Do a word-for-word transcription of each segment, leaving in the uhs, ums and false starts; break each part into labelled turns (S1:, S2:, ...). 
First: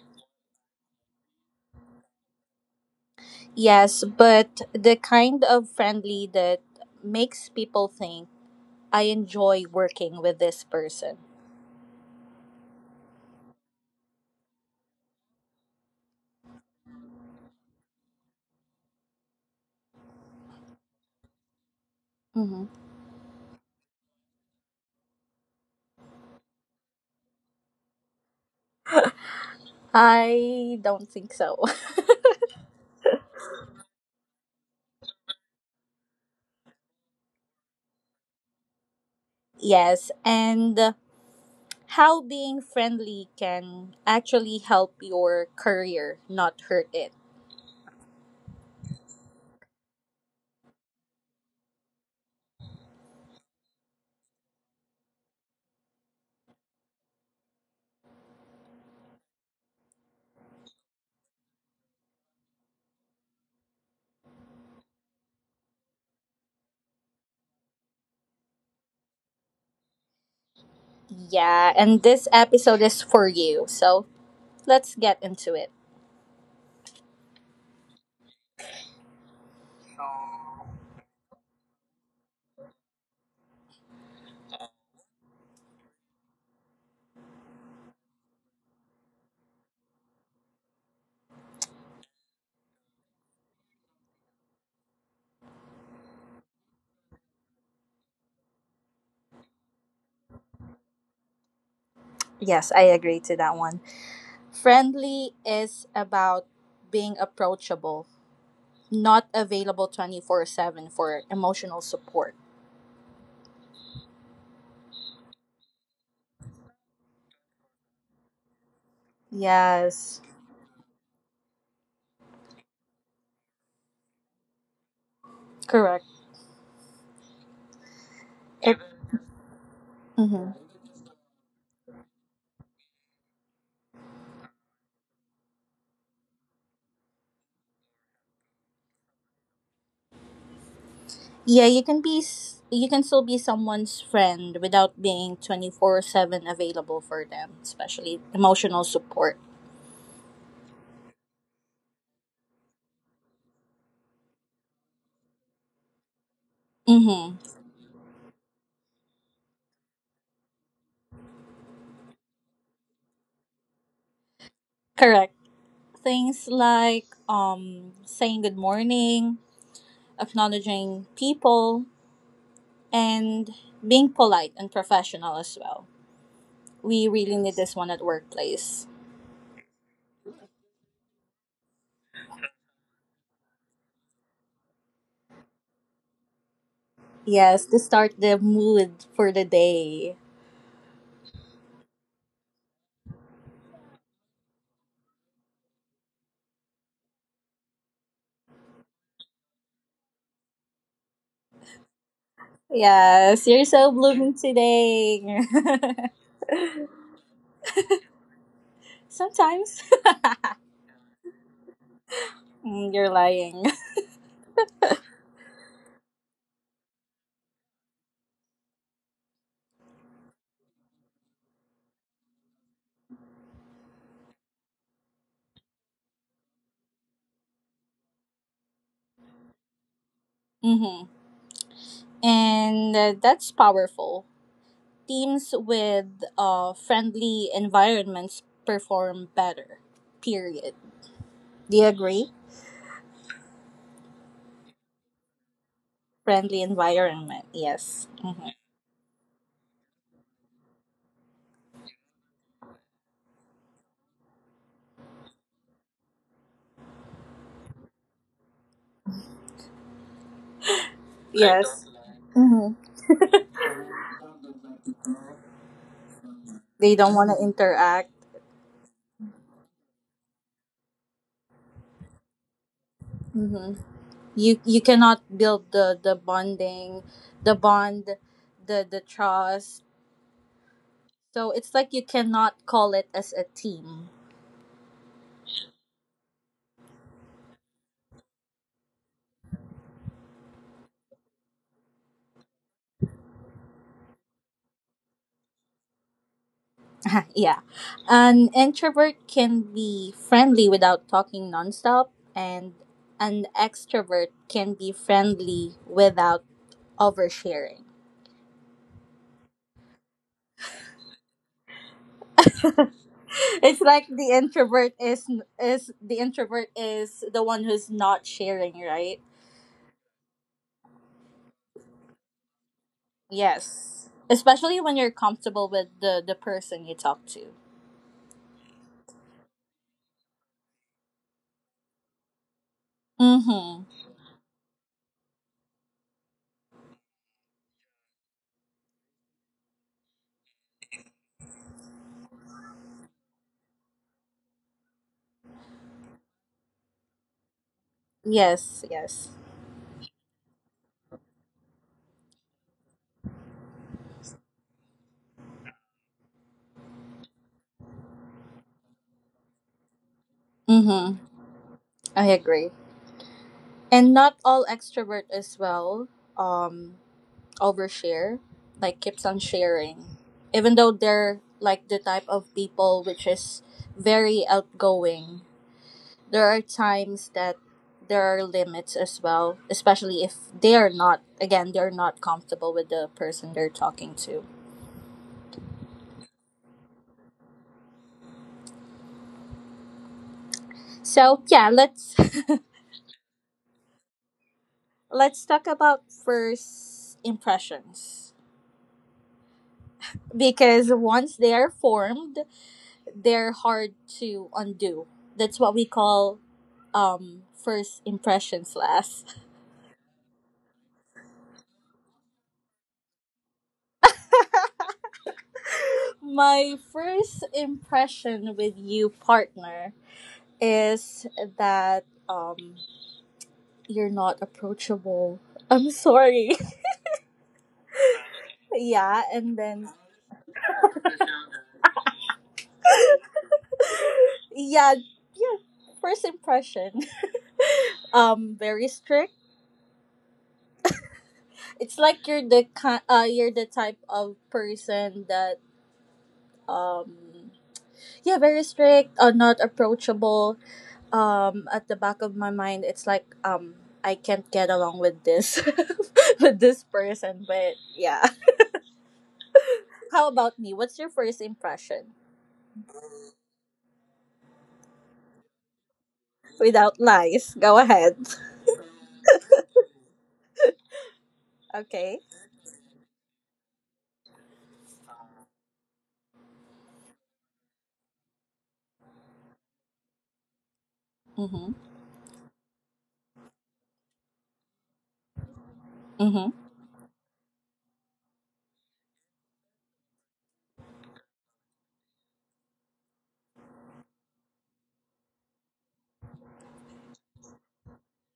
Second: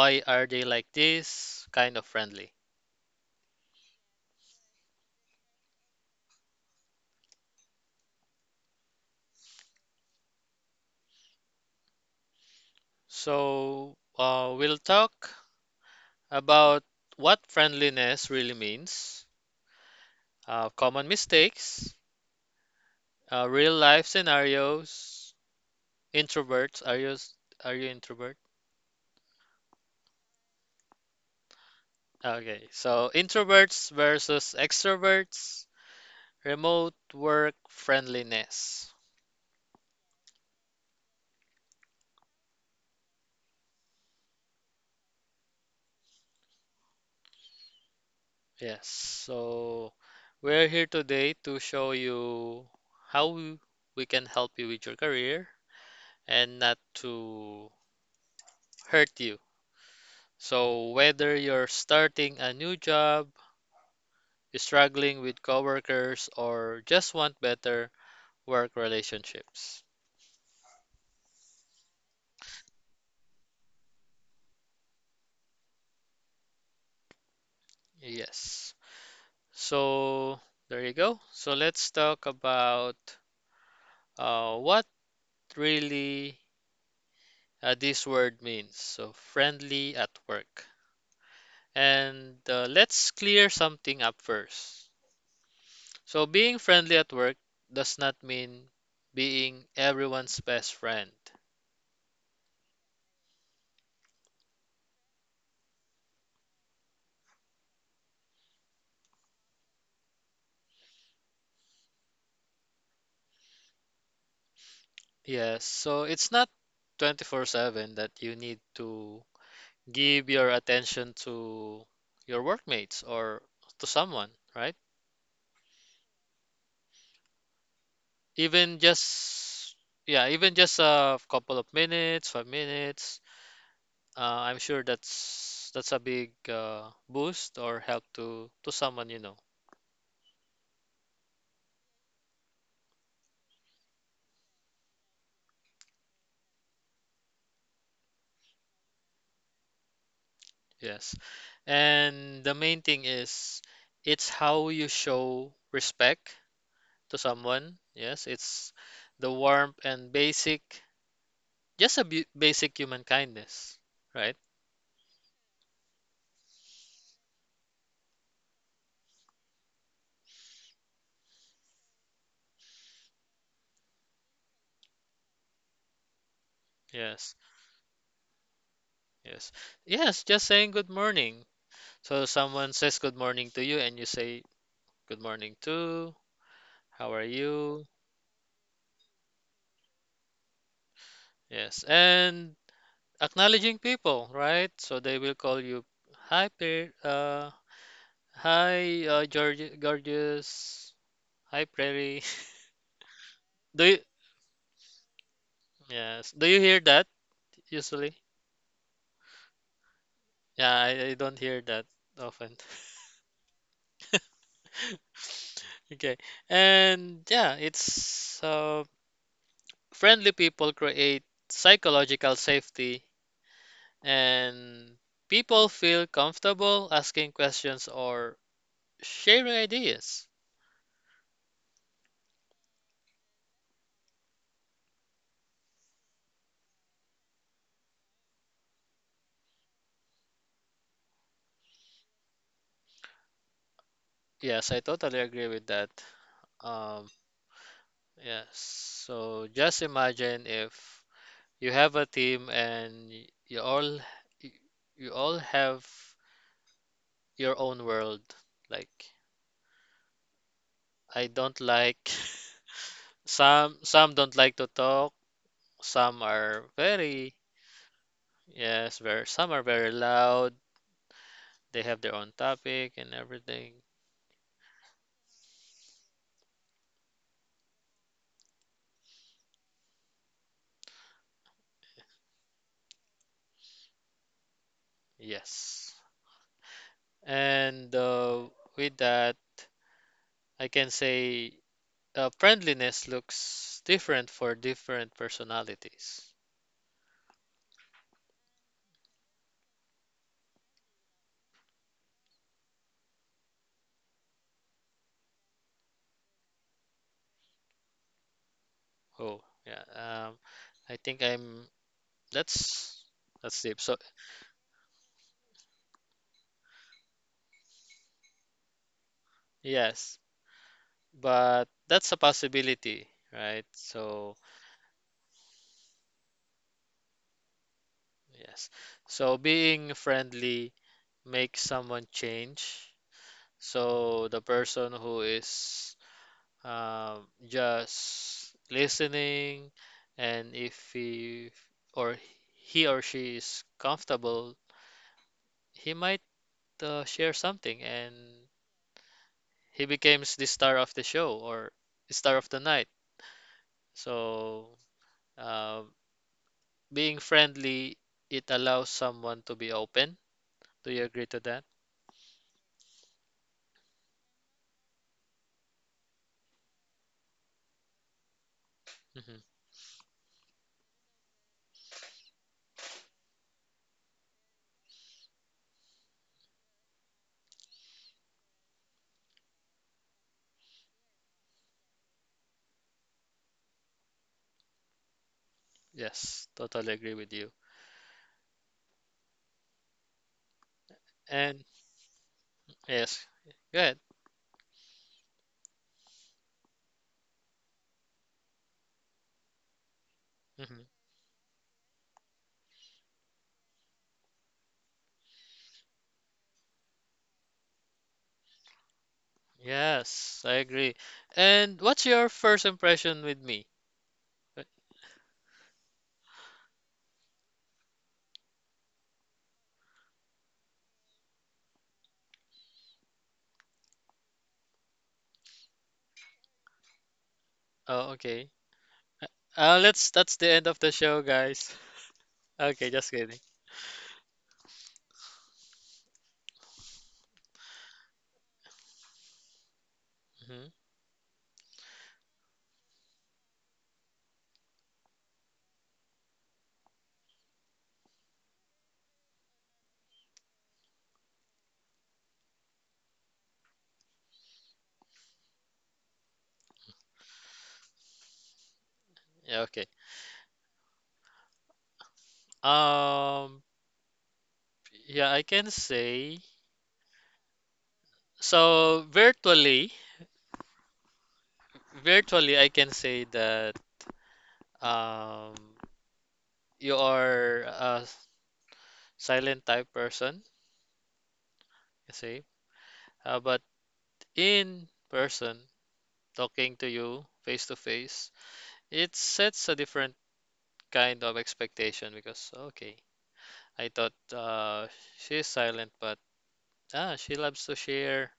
S1: why are they like this kind of friendly.
S2: Yes, but the kind of friendly that makes people think I enjoy working with this person.
S1: So, uh, we'll talk about what friendliness really means, uh, common mistakes,
S2: Mhm.
S1: uh, real life scenarios. Introverts, are you, s- are you introvert?
S2: I don't think so.
S1: Okay, so introverts versus extroverts, remote work friendliness.
S2: Yes, and how being friendly can actually help your career, not hurt it.
S1: Yes, so we're here today to show you how we we can help you with your career and not to hurt you. So whether you're starting a new job, struggling with coworkers, or just want better work relationships.
S2: Yeah, and this episode is for you. So let's get into it.
S1: Yes. So there you go. So let's talk about Uh, what really uh, this word means. So, friendly at work. And uh, let's clear something up first. So, being friendly at work does not mean being everyone's best friend.
S2: Yes, I agree to that one. Friendly is about being approachable, not available twenty four seven for emotional support.
S1: Yes, so it's not twenty-four seven that you need to
S2: Yes,
S1: give your attention to your workmates or to someone, right?
S2: correct. It,
S1: Even just, yeah,
S2: mhm.
S1: even just a couple of minutes, five minutes. Uh, I'm sure that's that's a big uh, boost or help to to someone you know.
S2: Yeah, you can be. s- You can still be someone's friend without being twenty four seven available for them, especially emotional support.
S1: Yes. And the main thing is it's how you show respect to
S2: Mm-hmm.
S1: someone. Yes, it's the warmth and basic just a bu- basic human kindness, right?
S2: Correct. Things like um saying good morning, acknowledging people, and being polite and professional as well. We
S1: Yes.
S2: really need this one at workplace.
S1: Yes. Yes, just saying good morning. So someone says good morning to you and you say good morning too. How are
S2: Yes, to
S1: you?
S2: start the mood for the day.
S1: Yes. And acknowledging people, right? So they will call you, hi, Pe- uh, hi, uh, George, gorgeous, hi, Prairie.
S2: Yes, you're so
S1: Do you,
S2: blooming today.
S1: yes, do you hear that usually?
S2: Sometimes.
S1: Yeah, I, I don't hear that often.
S2: Mm, you're lying.
S1: Okay, and yeah, it's uh, friendly people create psychological safety, and people feel comfortable asking questions or sharing ideas.
S2: Hmm. And uh, that's powerful. Teams with uh, friendly environments perform better. Period. Do you agree?
S1: Yes, I totally agree with that.
S2: Friendly
S1: Um,
S2: environment, yes. Mm-hmm.
S1: Yes. So just imagine if you have a team and y- you all y- you all have your own world. Like I don't
S2: Yes.
S1: like
S2: Mm-hmm.
S1: some some don't like to talk, some are
S2: They don't
S1: very
S2: want to interact.
S1: yes, very some are very loud. They have their own topic and
S2: Mm-hmm.
S1: everything.
S2: You you cannot build the the bonding, the bond, the the trust. So it's like you cannot call it as a team.
S1: Yes. And uh, with that, I can say uh, friendliness looks different for different personalities.
S2: Yeah. An introvert can be friendly without talking nonstop and an extrovert can be friendly without oversharing.
S1: Oh, yeah. Um, I think I'm. That's that's deep.
S2: It's
S1: So
S2: like the introvert is is the introvert is the one who's not sharing, right?
S1: yes, but that's a possibility, right?
S2: Yes.
S1: So
S2: Especially when you're comfortable with the the person you talk to.
S1: yes. So being friendly makes someone change.
S2: Mhm.
S1: So the person who is um, just listening, and if he or he or she is comfortable, he might uh, share something and
S2: Yes, yes.
S1: he becomes the star of the show or star of the night. So, uh, being friendly, it allows someone to be open. Do you
S2: Mhm.
S1: agree to that?
S2: I agree. And not all extrovert as well um overshare, like keeps
S1: Hmm
S2: on sharing. Even though they're like the type of people which is very outgoing, there are times that there are limits as well, especially if they are not again, they're not comfortable with the person they're talking to.
S1: Yes, totally agree with you.
S2: So
S1: And
S2: yeah, let's
S1: yes, good.
S2: Let's talk about first impressions.
S1: Hmm
S2: Because once they are formed, they're hard to undo. That's what we call um, first impressions last.
S1: Yes, I agree. And what's your first impression with me? Uh,
S2: My first impression with you, partner, is that um, you're not approachable. I'm sorry.
S1: Oh, okay.
S2: Yeah, and
S1: Uh,
S2: then,
S1: let's. That's the end of the show, guys. Okay, just kidding.
S2: yeah, yeah, first impression. Um, very strict.
S1: Hmm
S2: It's like you're the kind, uh, you're the type of person that um yeah, very strict or not approachable. Um, at the back of my mind, it's like um I can't get along with this with this person. But yeah,
S1: Yeah, okay.
S2: how about me? What's your first impression?
S1: Um, yeah, I can say
S2: Without lies, go ahead.
S1: so virtually.
S2: Okay.
S1: Virtually, I can say that um, you are a silent type person,
S2: Mhm.
S1: you see. Uh, but in person,
S2: Mhm.
S1: talking to you face to face, it sets a different kind of expectation because, okay, I thought uh, she's silent, but ah, she loves to share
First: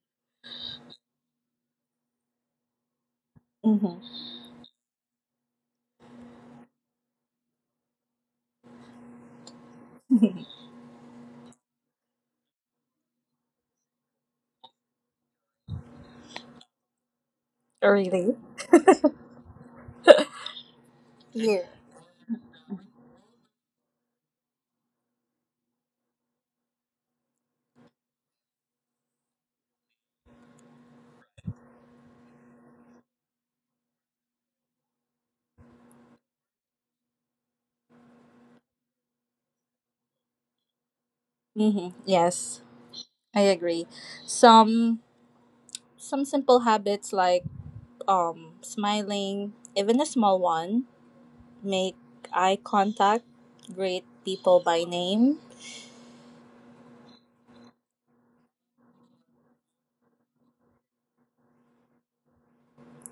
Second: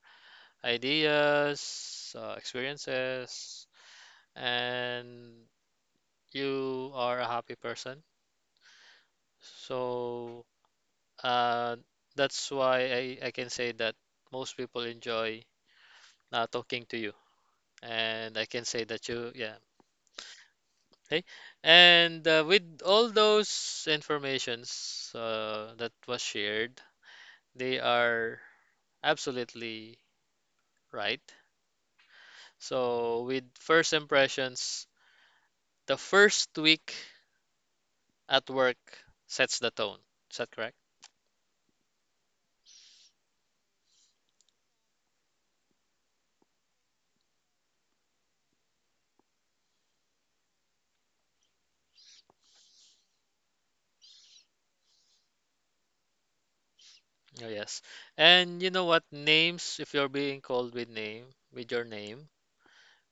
S1: ideas, uh, experiences,
S2: Mhm.
S1: and you are a happy person. So Uh, that's why I, I can say that most people enjoy uh, talking to you. And
S2: Really.
S1: I can say that you, yeah. Okay.
S2: Yeah.
S1: And uh, with all those informations uh, that was shared, they are absolutely right. So with first impressions, the first week at work sets the tone. Is that correct?
S2: Mm-hmm. Yes, I agree. Some some simple habits like um, smiling, even a small one, make eye contact, greet people by name.
S1: Oh, yes. And you know what? Names, if you're being called with name, with your name,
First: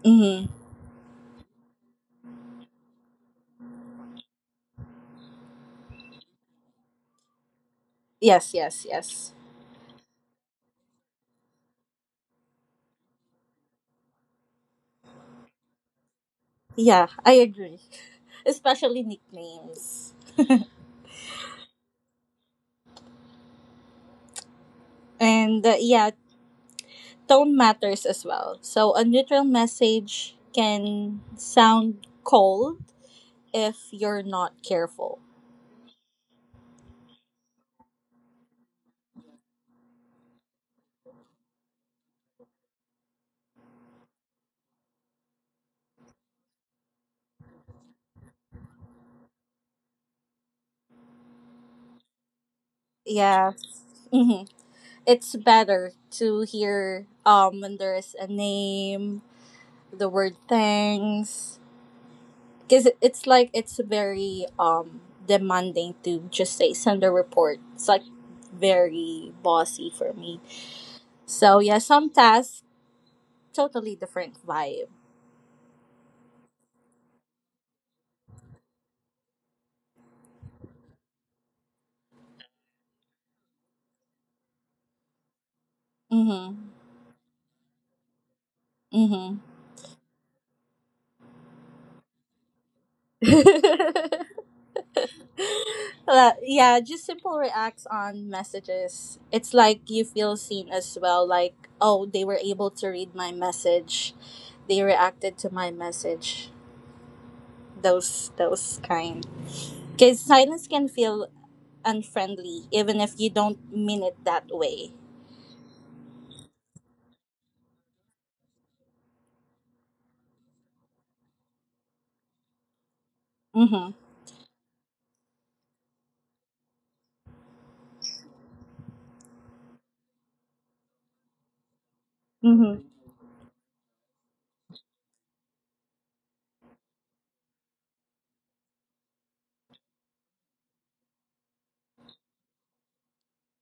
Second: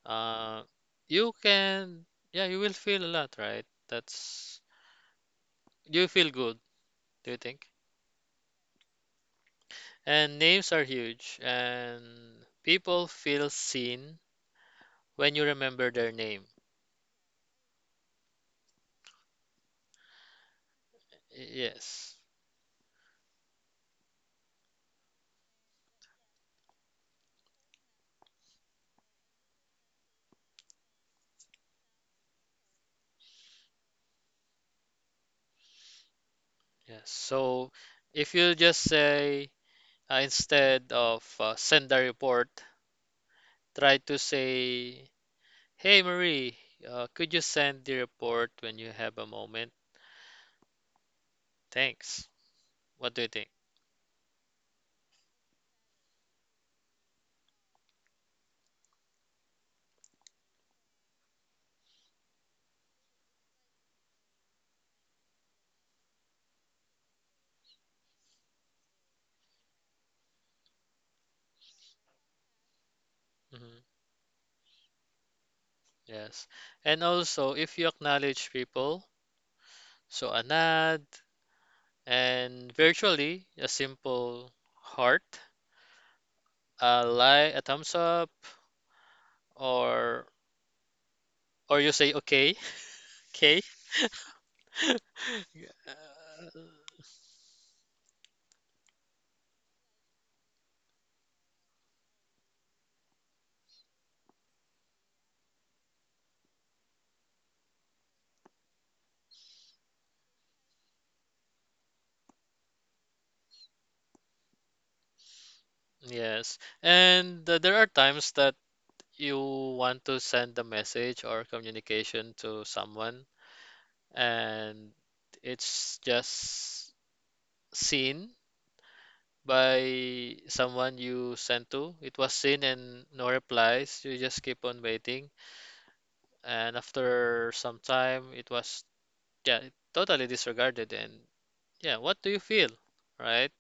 S2: Hmm.
S1: Uh, you can, yeah, you will feel a lot, right? That's, you feel good, do you think?
S2: Yes, yes, yes.
S1: And names are huge, and people feel seen when you remember their name.
S2: Yeah, I agree. Especially nicknames.
S1: Y- Yes,
S2: And uh, yeah, tone matters as well. So a neutral message can sound cold if you're not careful.
S1: yes. So if you just say, uh, instead of uh, send a report, try to say, hey Marie, uh, could you send the report when you have a moment? Thanks. What do you think?
S2: Yeah. Hmm. It's better to hear, um when there's a name, the word thanks, because it's like it's very um demanding to just say send a report. It's like very bossy for me, so yeah, some tasks
S1: Mm-hmm.
S2: totally different vibe.
S1: Yes. And also, if you acknowledge people, so a nod and virtually a simple heart,
S2: Mm-hmm.
S1: a like, a thumbs up, or or you say okay. Okay.
S2: Mm-hmm. Uh,
S1: Uh,
S2: yeah, just simple reacts on messages. It's like you feel seen as well, like oh, they were able to read my message, they reacted to my message, those those kind, because silence can feel unfriendly, even if you don't mean it that way.
S1: Yes. And uh, there are times that you want to send a message or communication to someone,
S2: Mm-hmm.
S1: and it's just seen by someone you sent to. It was seen
S2: Mm-hmm.
S1: and no replies. You just keep on waiting. And after some time, it was yeah, totally disregarded. And yeah, what do you feel? Right?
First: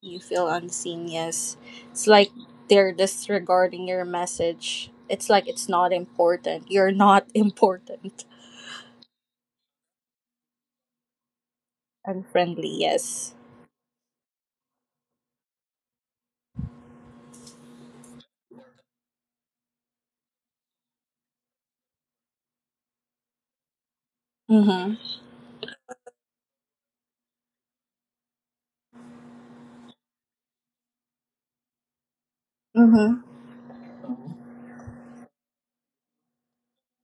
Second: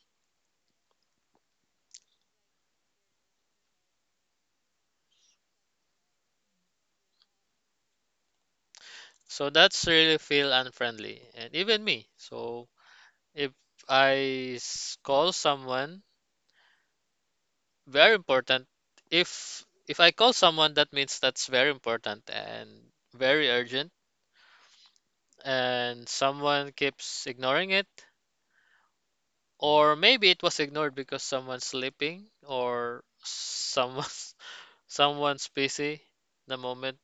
S2: You feel unseen, yes. It's like they're disregarding your message. It's like it's not important. You're not important.
S1: So that's really feel unfriendly. And even me. So
S2: Unfriendly, yes.
S1: if I s- call someone, very important. If if I call someone, that means that's very important and very urgent.
S2: Mm-hmm.
S1: And someone keeps ignoring it. Or maybe it was ignored because someone's sleeping or
S2: Mm-hmm.
S1: someone's someone's busy the moment.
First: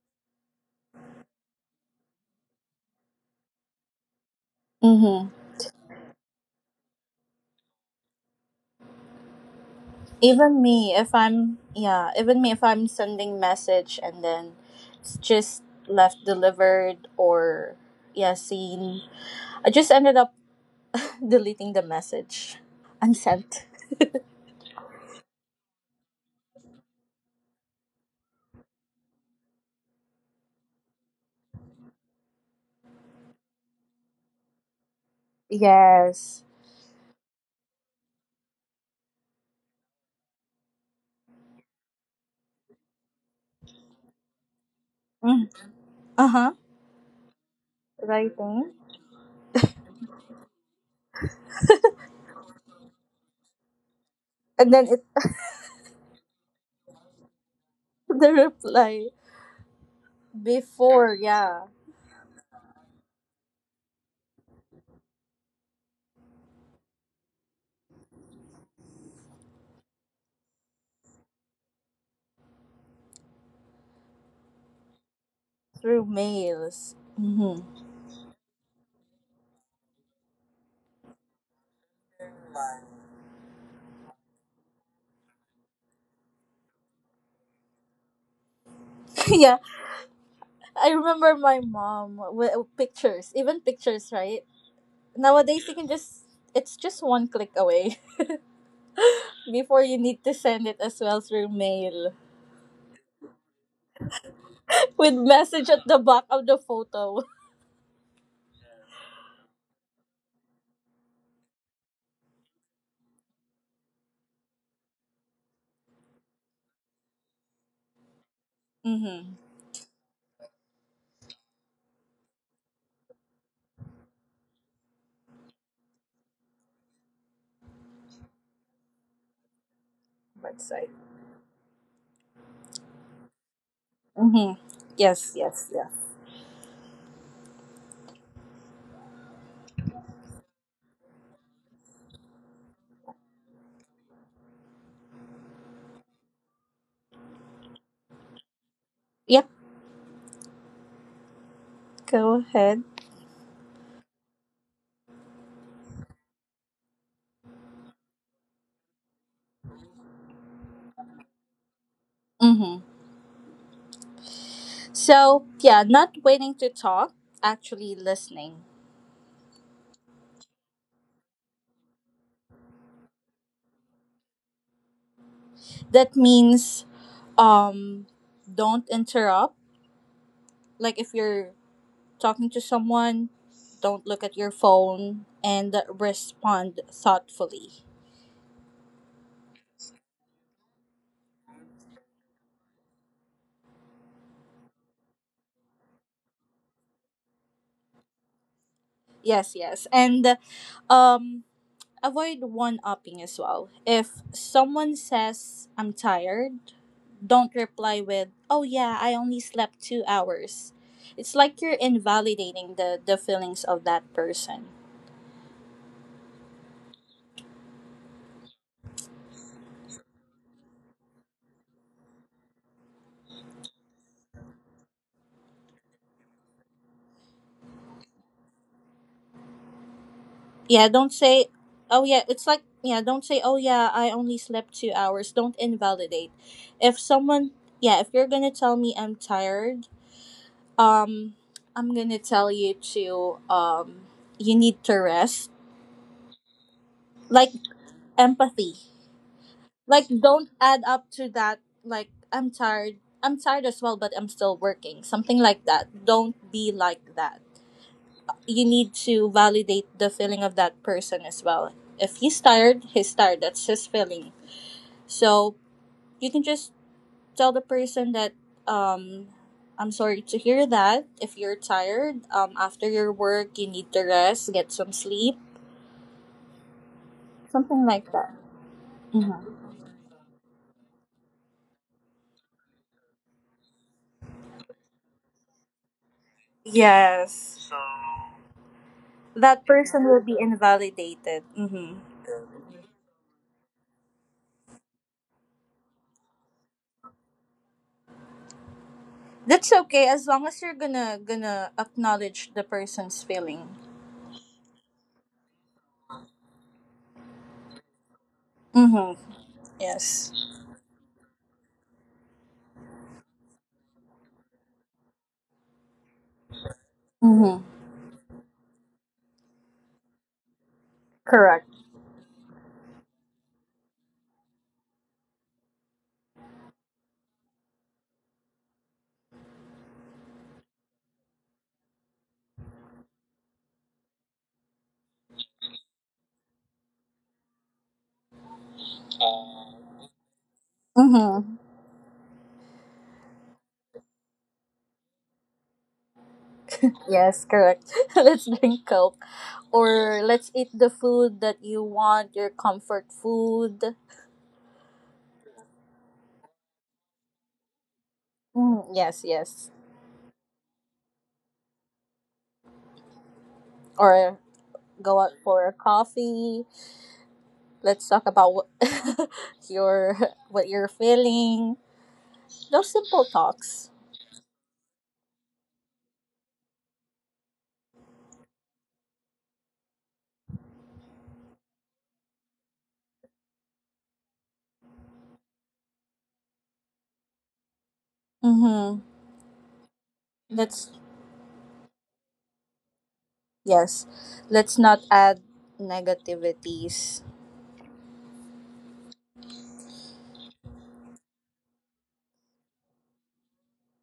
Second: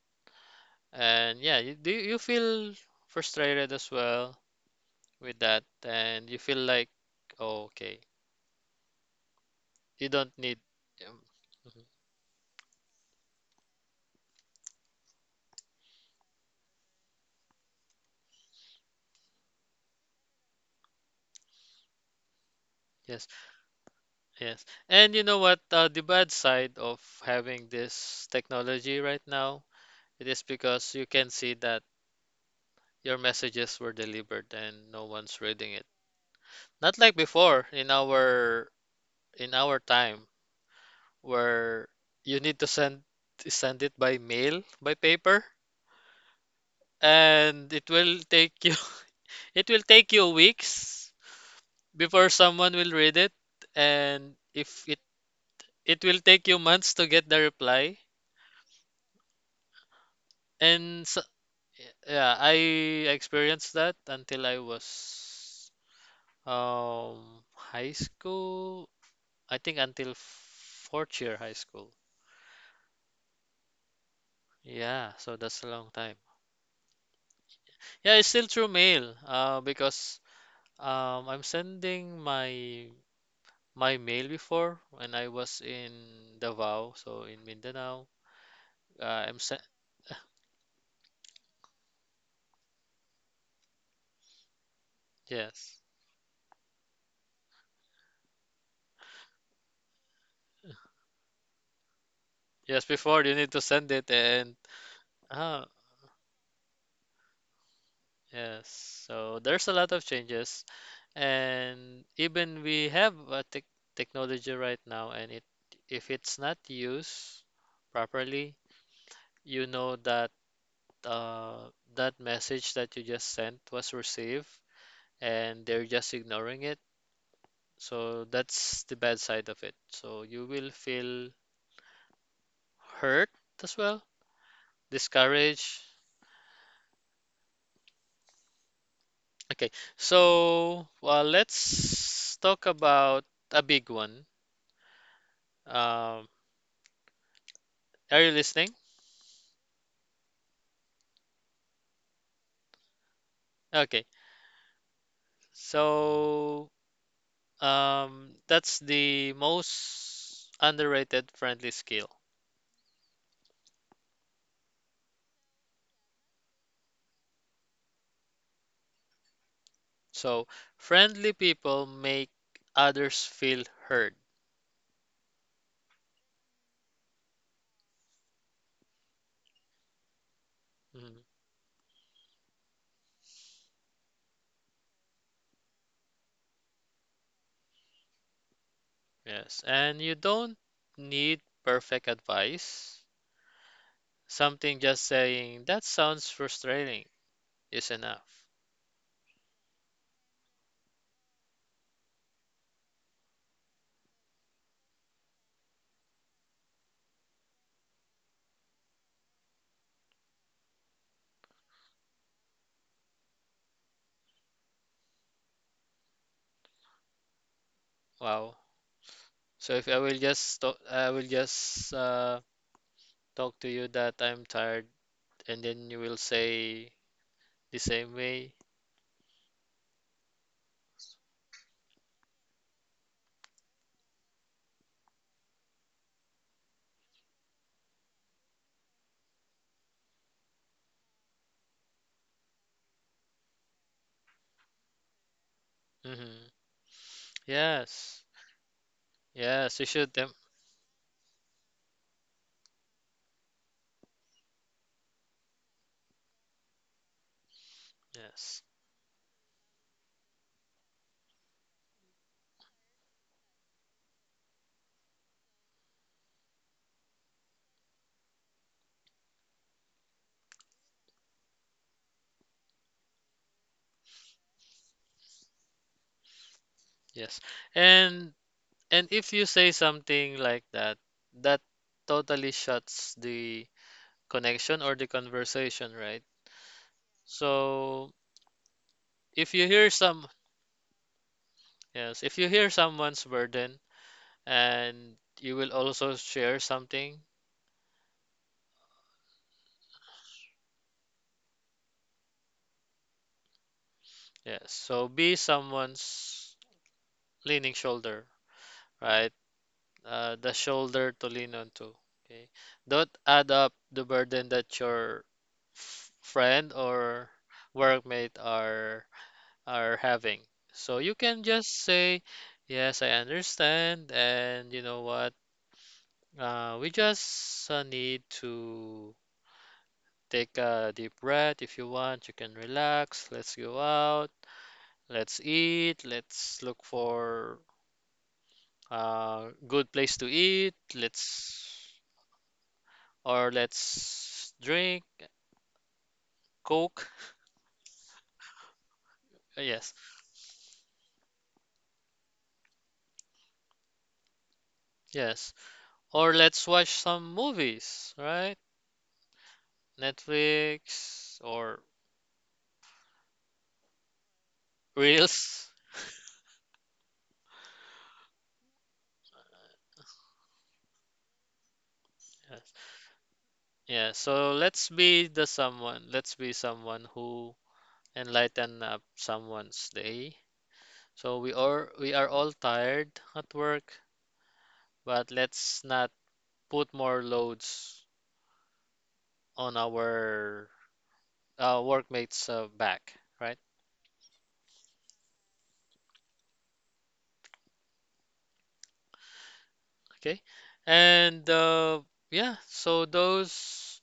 S1: And yeah, you do you feel frustrated as well
S2: Mm-hmm.
S1: with that, and you feel like, oh, okay, you don't need.
S2: Even me, if
S1: um,
S2: I'm
S1: mhm,
S2: yeah, even me if I'm sending message and then it's just left delivered or yeah, seen. I just ended up deleting the message.
S1: Yes,
S2: Unsent.
S1: yes. And you know what? Uh, the bad side of having this technology right now, it is because you can see that your messages were delivered and no one's reading it.
S2: Yes.
S1: Not like before in our in our time where you need to send send it by mail, by paper,
S2: Mm. Uh-huh.
S1: and it will take
S2: Writing.
S1: you it will take you weeks before someone will read it, and
S2: And then
S1: if it
S2: it
S1: it will take you months to get the reply.
S2: the reply
S1: And
S2: before,
S1: so,
S2: yeah,
S1: yeah, I experienced that until I was um high school. I think until fourth year high school. Yeah, so that's a long
S2: through
S1: time.
S2: mails. Mm-hmm.
S1: Yeah, it's still through mail, uh, because Um, I'm sending my my mail before when I was in Davao, so in Mindanao. Uh, I'm
S2: Yeah,
S1: sent.
S2: I remember my mom with, oh, pictures, even pictures, right? Nowadays you
S1: Yes,
S2: can just, it's just one click away. Before you need to send it as well through mail,
S1: yes. Before you need to send it, and
S2: with
S1: ah,
S2: message at the back of the photo.
S1: yes. So there's a lot of changes, and even we have a tech technology right now, and it if it's not used properly,
S2: Mm-hmm.
S1: you know that uh, that message that you just sent was received, and they're just ignoring it. So that's the bad side of it. So you will
S2: Website.
S1: feel hurt as well,
S2: Mm-hmm. Yes, yes,
S1: discouraged.
S2: yes.
S1: Okay, so well, let's talk about a big one. Um, are you listening?
S2: Yep. Go ahead.
S1: Okay, so um, that's the most underrated friendly skill.
S2: Mm-hmm. So yeah, not waiting to talk, actually listening.
S1: So friendly people make others feel heard.
S2: That means um don't interrupt. Like if
S1: Mhm.
S2: you're talking to someone, don't look at your phone and respond thoughtfully.
S1: Yes, and you don't need perfect advice. Something just saying, that sounds frustrating, is enough.
S2: Yes, yes. And um avoid one upping as well. If someone says I'm tired, don't reply with, "Oh yeah, I only slept two hours." It's like you're invalidating the the feelings of that person.
S1: Wow. So if I will just talk, I will just uh, talk to you that I'm tired, and then you will say the same way.
S2: Yeah, don't say, oh yeah, it's like, yeah, don't say, oh yeah, I only slept two hours. Don't invalidate. If someone, yeah, If you're gonna tell me I'm tired, um, I'm gonna tell you to, um, you need to rest.
S1: Mm-hmm.
S2: Like,
S1: Yes.
S2: empathy.
S1: Yes, you
S2: Like,
S1: should them.
S2: don't add up to that, like, I'm tired. I'm tired as well, but I'm still working. Something like that. Don't be like that.
S1: Yes.
S2: You need to validate the feeling of that person as well. If he's tired, he's tired. That's his feeling. So you can just tell the person that, um, I'm sorry to hear that. If you're tired, um, after your work, you need to rest, get some sleep,
S1: Yes.
S2: something like that.
S1: And and if
S2: Mhm.
S1: you say something like that, that totally shuts the connection or the conversation, right?
S2: Yes,
S1: So if
S2: that
S1: you hear
S2: person will
S1: some,
S2: be invalidated. Hmm.
S1: yes, if you hear someone's burden, and you will also share something.
S2: That's okay as long as you're gonna gonna acknowledge the person's feeling.
S1: Yes. So be someone's leaning shoulder,
S2: Mm-hmm.
S1: right?
S2: Yes.
S1: Uh, the shoulder to lean onto. Okay. Don't add up the burden that your f- friend or
S2: Mm-hmm.
S1: workmate are are having. So you can
S2: Correct.
S1: just say, "Yes, I understand," and you know what? Uh, we just uh, need to take a deep breath. If you want, you can relax. Let's go out. Let's eat. Let's look for a good place to eat.
S2: Mm-hmm.
S1: Let's or let's drink Coke.
S2: Yes, correct. Let's drink coke.
S1: Uh, Yes,
S2: Or let's eat the food that you want, your comfort food.
S1: yes. Or let's watch some movies, right?
S2: Mm, yes, yes.
S1: Netflix or
S2: Or go out for a
S1: Reels.
S2: coffee. Let's talk about what, your, what you're feeling.
S1: Yes.
S2: Those simple talks.
S1: Yeah, so let's be the someone. Let's be someone who enlighten up someone's day. So we are we are all tired at work, but let's not put more loads
S2: Mm-hmm.
S1: on our
S2: Let's
S1: uh, workmates' uh, back, right?
S2: Yes. Let's not add negativities.
S1: Okay, and uh, yeah, so those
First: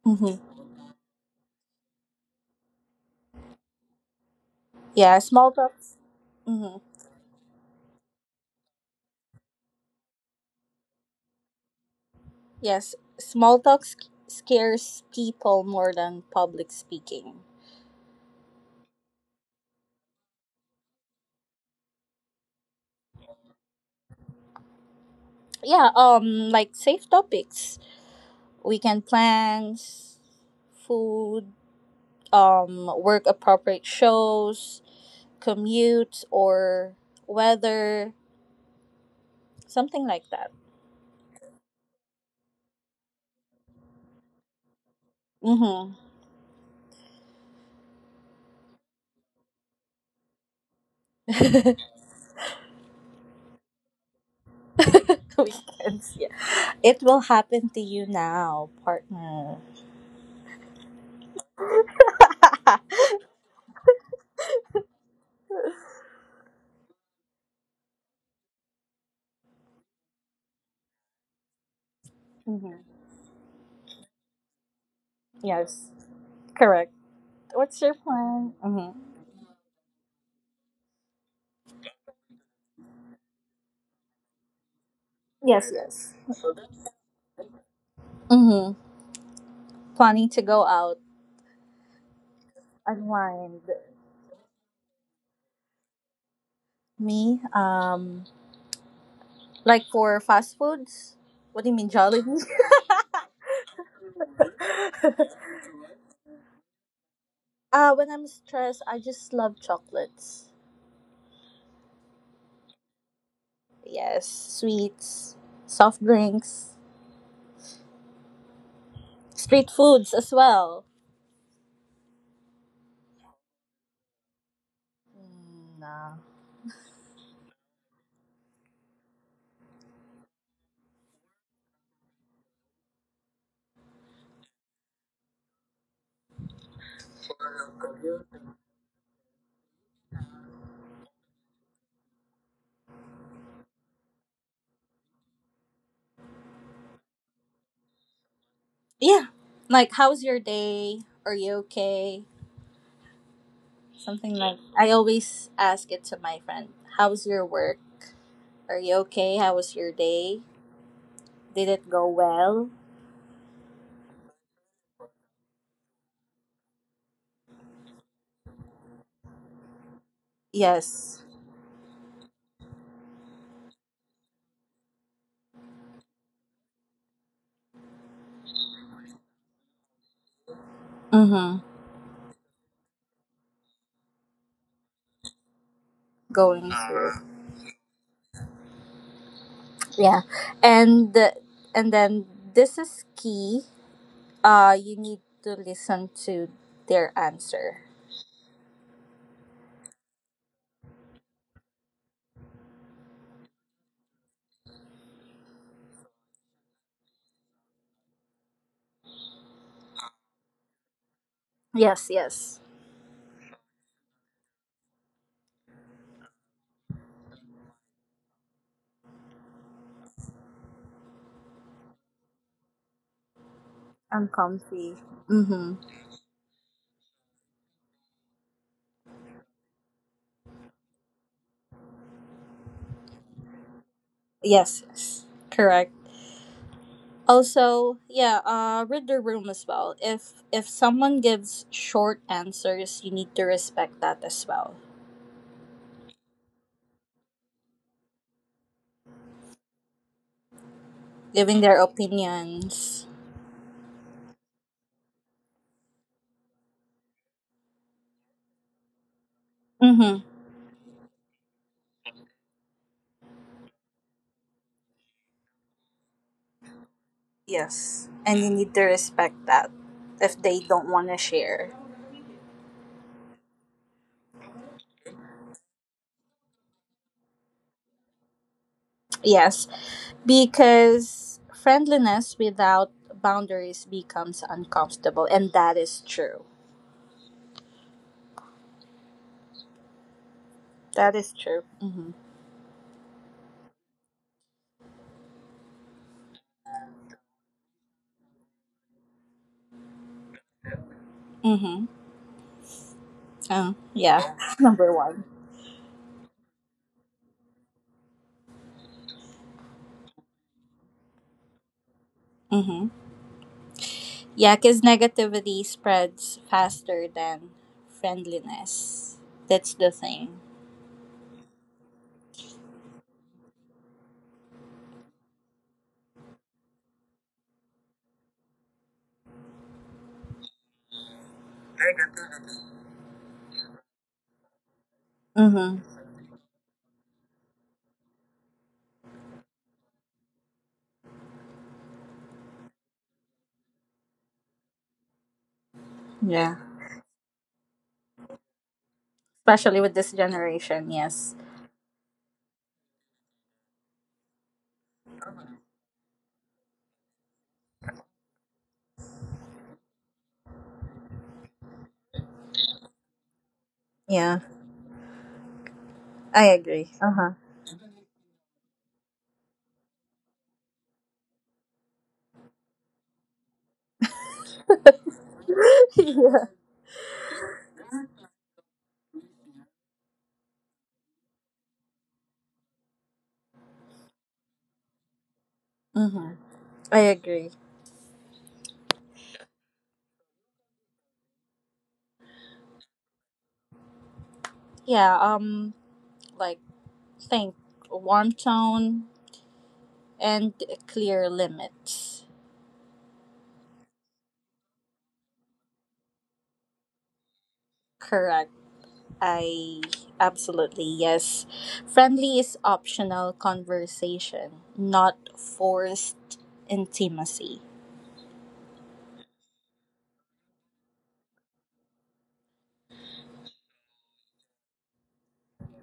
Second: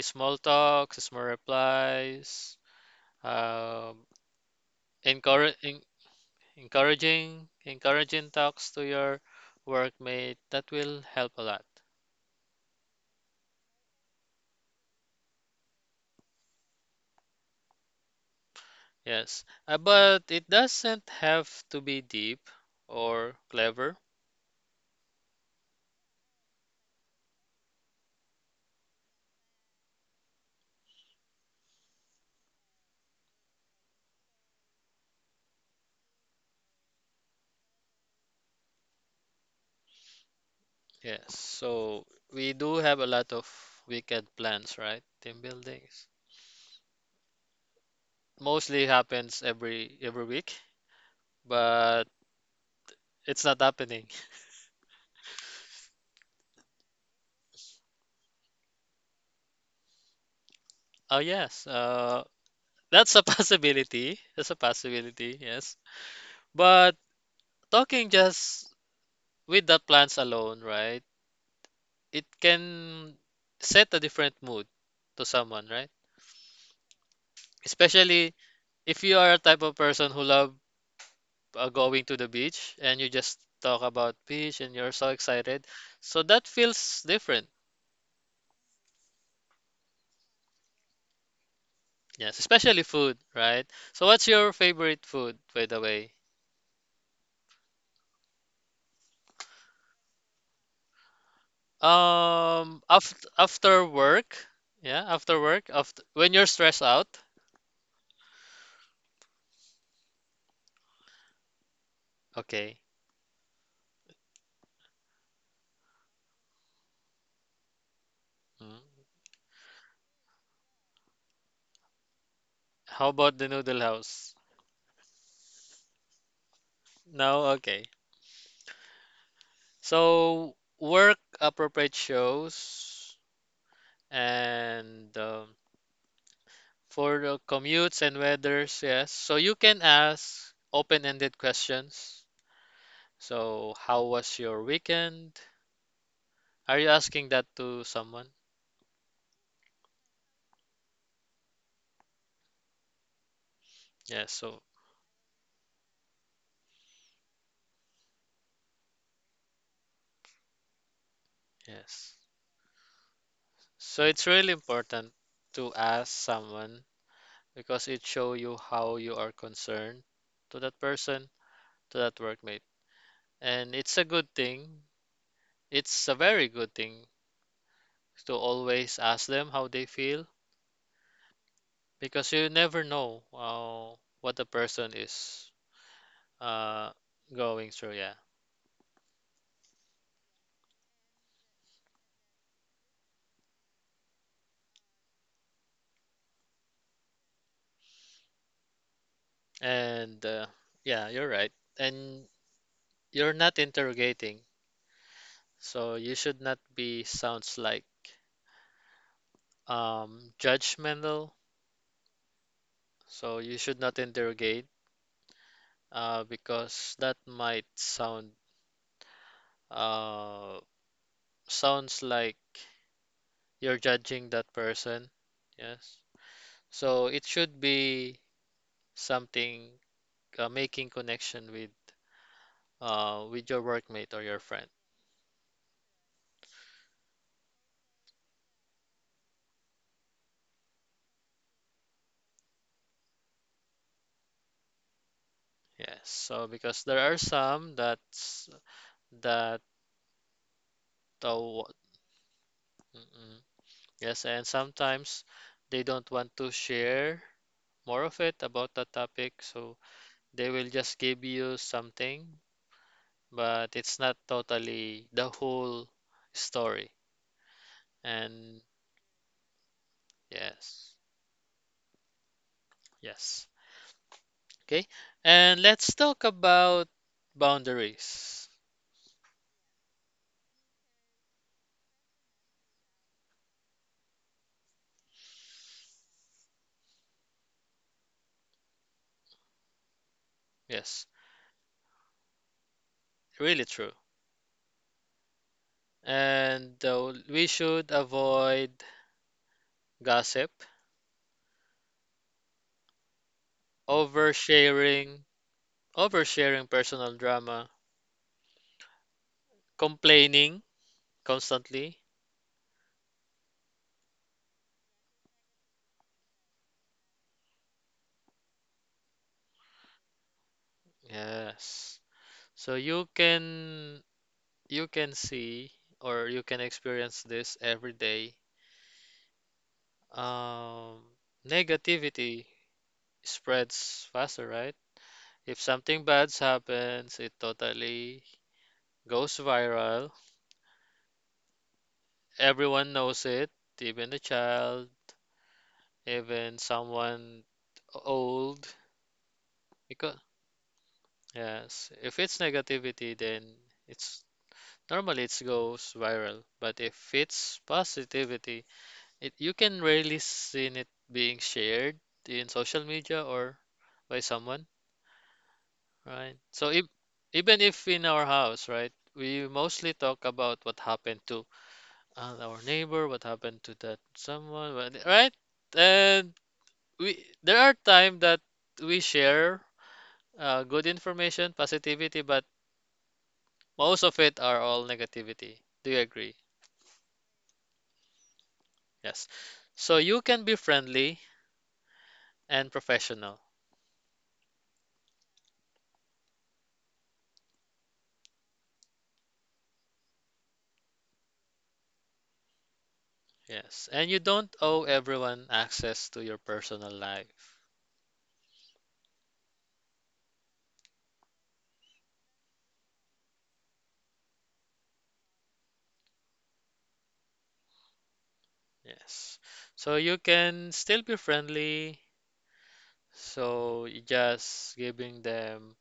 S1: small
S2: Mm-hmm.
S1: talks, small replies, um,
S2: Yeah, small
S1: encourage,
S2: talks. Mm-hmm.
S1: encouraging, encouraging talks to your workmate. That will help a lot.
S2: Yes, small talks scares people more than public speaking.
S1: Yes, uh, but it doesn't have to be deep or clever.
S2: Yeah, um, like safe topics. Weekend plans, food, um, work appropriate shows, commute or weather, something like that.
S1: Yes, so we do have a lot of weekend plans, right? Team building
S2: Mm-hmm.
S1: mostly happens every every week, but it's not happening.
S2: Weekends, yeah. It will happen to you now, partner.
S1: Oh yes, uh, that's a possibility. That's a possibility. Yes, but talking just with the plants alone, right? It
S2: Mm-hmm.
S1: can set a different mood to someone, right?
S2: Yes, correct. What's your
S1: Especially
S2: plan? Mm-hmm.
S1: if you are a type of person who love uh, going to the beach and you just talk about beach and you're so excited,
S2: Yes, yes.
S1: so that feels different.
S2: Mm-hmm. Planning to go out,
S1: Yes, especially food,
S2: unwind.
S1: right? So what's your favorite food, by the way?
S2: Me, um, like for fast foods. What do you mean, Jollibee?
S1: Um, after after work, yeah, after work, after when you're stressed out,
S2: Uh, when I'm stressed, I just love chocolates.
S1: okay.
S2: Yes, sweets, soft drinks,
S1: Mm.
S2: street foods as well.
S1: How about the Noodle House?
S2: Mm, nah.
S1: No, okay. So work appropriate shows and um, for the commutes and weathers, yes. So you can ask open-ended questions. So how was your weekend? Are you asking that to someone?
S2: Yeah, like how's your day? Are you okay?
S1: Yes,
S2: Something like
S1: so
S2: I always ask it to my friend. How's your work? Are you okay? How was your day? Did it go
S1: yes.
S2: well?
S1: So it's really important to ask someone because it show you how you are concerned to that
S2: Yes.
S1: person, to that workmate. And it's a good thing. It's a very good thing to always ask them how they feel
S2: Mm-hmm.
S1: because you never know uh, what the person is
S2: Going
S1: uh,
S2: through.
S1: going through. Yeah.
S2: Yeah, and and then this is key. Uh, you need to listen to their answer.
S1: And uh, yeah, you're right. And you're not interrogating, so you should not be sounds like um, judgmental.
S2: Yes, yes.
S1: So you should not interrogate, uh, because that might sound Uh, sounds like you're
S2: I'm
S1: judging that
S2: comfy.
S1: person.
S2: Mm-hmm.
S1: Yes. So it should be something, uh, making connection with uh with your workmate or your friend.
S2: Yes, yes. Correct. Also, yeah, uh, read the room as well. If if someone gives short answers, you need to respect that as well.
S1: Yes. So because there are some that's that,
S2: Giving
S1: oh,
S2: their opinions.
S1: mm-mm. Yes, and sometimes they don't want to share more of it about that topic, so
S2: Mm-hmm.
S1: they will just give you something, but it's not totally the whole story.
S2: Yes. And you
S1: And
S2: need to respect that if they don't
S1: yes.
S2: want to share.
S1: Yes. Okay. And let's talk about boundaries.
S2: Yes. Because friendliness without boundaries becomes uncomfortable, and that is true.
S1: Yes.
S2: That is true. Mm-hmm.
S1: Really true. And uh, we should avoid gossip,
S2: Mm-hmm. Oh, yeah. Number
S1: oversharing,
S2: one.
S1: oversharing personal drama, complaining constantly.
S2: Mm-hmm. Yeah, because negativity spreads faster than friendliness. That's the thing.
S1: Yes. So you can you can see or you can experience this every day. Um, Negativity spreads faster, right? If
S2: Mm-hmm.
S1: something bad happens, it totally goes viral. Everyone knows it, even a child, even
S2: Yeah.
S1: someone old.
S2: Especially with
S1: Because
S2: this generation, yes.
S1: yes, if it's negativity, then it's normally it goes viral. But if it's positivity, it you can rarely see it being shared in social media or by
S2: Yeah,
S1: someone, right?
S2: I
S1: So if,
S2: agree. Uh-huh.
S1: even if in our house, right, we mostly talk about what happened to uh, our neighbor, what happened to that someone, what- right? And
S2: Yeah.
S1: we there are time that we share uh, good information, positivity, but most of it are all negativity. Do you agree?
S2: Mm-hmm. I agree.
S1: Yes. So you can be friendly and professional.
S2: Yeah, um, like, think one tone and clear limits.
S1: Yes. And you don't owe everyone access to your personal life.
S2: Correct. I absolutely yes. Friendly is optional conversation, not forced intimacy.
S1: Yes. So you can still be friendly. So you just giving them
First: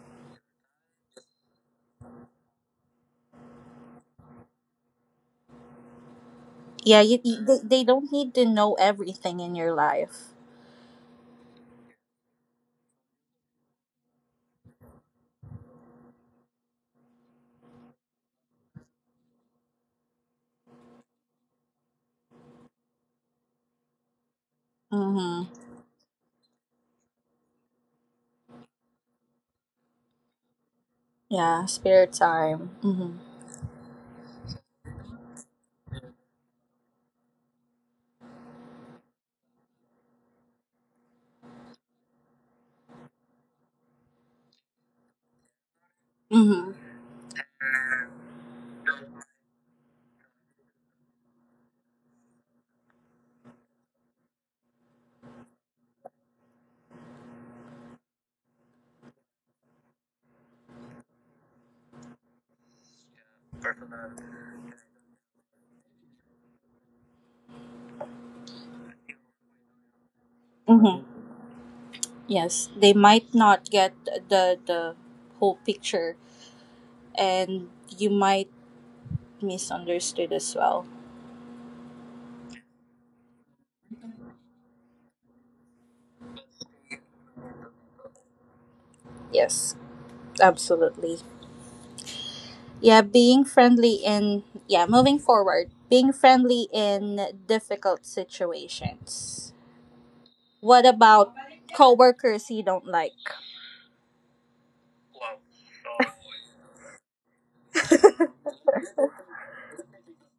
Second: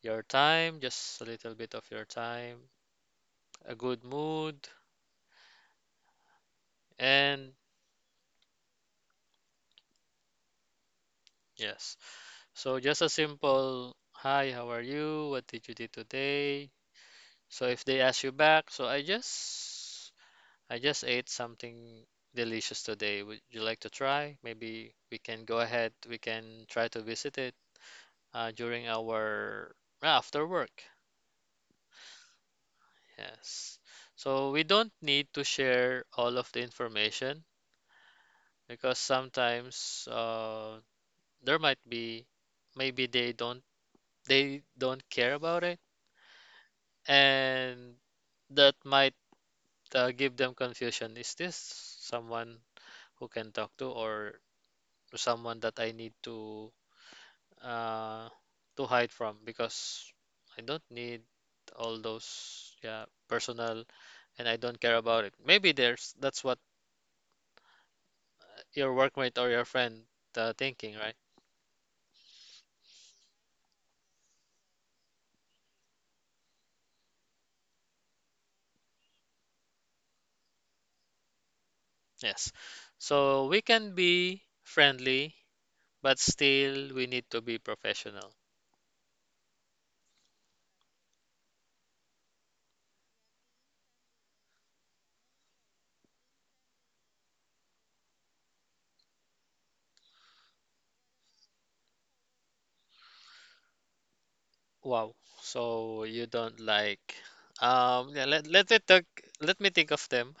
S1: your time, just a little bit of your time, a good mood,
S2: Yeah, you, you-
S1: and
S2: they, they don't need to know everything in your life.
S1: yes. So just a simple hi, how are you? What did you do today? So if they ask you back, so I just I just ate something delicious today. Would you like to try? Maybe we can go
S2: Mm-hmm.
S1: ahead. We can try to visit it uh, during our ah, after work.
S2: Yeah, spare time. Mm-hmm.
S1: Yes. So we don't need to share all of the information because sometimes uh, there might be maybe they don't they don't care about it,
S2: Mm-hmm.
S1: and that might uh, give them confusion. Is this someone who can talk to, or someone that I need to, uh, to hide from? Because I don't need all those yeah personal, and I don't care about it. Maybe there's that's what your workmate or your friend, uh, thinking,
S2: Mm-hmm.
S1: right?
S2: Yes, they might not get the the whole picture, and you might misunderstood as well.
S1: Yes. So we can be friendly, but still we need to be professional.
S2: Yes, absolutely. Yeah, being friendly in yeah moving forward, being friendly in difficult situations, what about coworkers you don't like?
S1: Wow. So you don't like, um, yeah, let let me think, let me think of them.